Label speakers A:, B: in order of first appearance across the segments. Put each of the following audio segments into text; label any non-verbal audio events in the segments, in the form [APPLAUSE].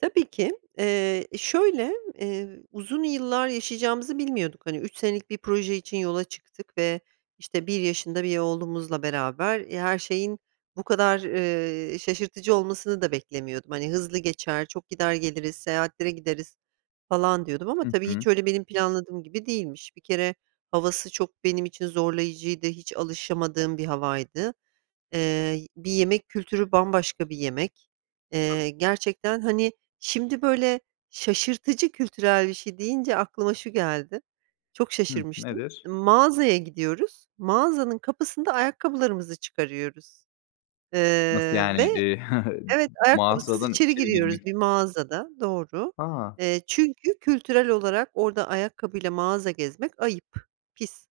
A: Tabii ki, eee, e, şöyle, eee, uzun yıllar yaşayacağımızı bilmiyorduk. Hani 3 senelik bir proje için yola çıktık ve, işte, 1 yaşında bir oğlumuzla beraber, e, her şeyin bu kadar, ııı, şaşırtıcı olmasını da beklemiyordum. Hani hızlı geçer, çok gider geliriz seyahatlere gideriz falan diyordum ama,
B: Hı
A: tabii, hiç
B: hı.
A: öyle benim planladığım gibi değilmiş. Bir kere havası çok benim için zorlayıcıydı, hiç alışamadığım bir havaydı. Iıı, bir yemek kültürü bambaşka bir yemek.
B: Tabii.
A: Eee gerçekten, hani, şimdi, böyle, şaşırtıcı kültürel bir şey deyince aklıma şu geldi. Çok
B: Hıh,
A: şaşırmıştım.
B: nedir?
A: M mağazaya gidiyoruz, mağazanın kapısında ayakkabılarımızı çıkarıyoruz.
B: Nasıl
A: Iıı,
B: yani?
A: ve
B: İii, [CHUCKLES] m
A: Evet, ayakkabısız
B: mağazadan
A: içeri
B: içeri
A: giriyoruz
B: girmek
A: bir mağazada, doğru.
B: A!
A: Eee, çünkü kültürel olarak orada ayakkabıyla mağaza gezmek ayıp, pis.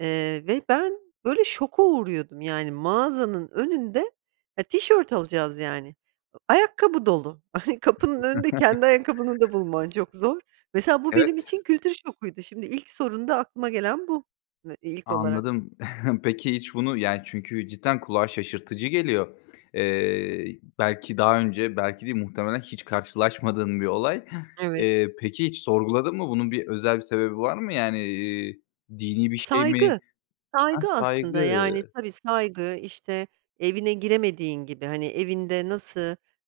A: Eee, ve ben böyle şoka uğruyordum yani, mağazanın önünde e, tişört alacağız yani. Iıı, ayakkabı dolu. [SCOFFS] Kapının önünde kendi ayakkabını da
B: [CHUCKLES]
A: bulman çok zor. Mesela bu benim
B: Evet.
A: için kültür şokuydu, şimdi ilk sorunda aklıma gelen bu [UNINTELLIGIBLE] ilk olarak.
B: Anladım. [CHUCKLES] Peki hiç bunu yani çünkü cidden kulağa şaşırtıcı geliyor. Eee, belki daha önce, belki değil muhtemelen hiç karşılaşmadığın bir olay.
A: Evet.
B: Eee, peki, hiç sorguladın mı? Bunun bir özel bir sebebi var mı? Yani, iii, dini bir şey mi?
A: Saygı.
B: Ha,
A: Saygı
B: saygı.
A: aslında, yani, tabii, saygı. İşte, evine giremediğin gibi. Hani evinde nasıl,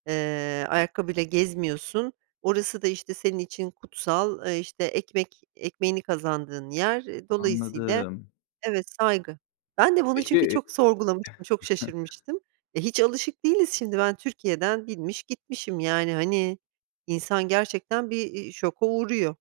A: ııı, ayakkabıyla gezmiyorsun, orası da, işte, senin için kutsal, e, işte, ekmek ekmeğini kazandığın yer, eee, dolayısıyla,
B: Anladım.
A: evet, saygı. Ben de bunu
B: Peki
A: çünkü çok sorgulamıştım, çok
B: [CHUCKLES]
A: şaşırmıştım. E, hiç alışık değiliz. Şimdi ben Türkiye'den binmiş gitmişim yani hani, insan gerçekten bir, iii, şoka uğruyor.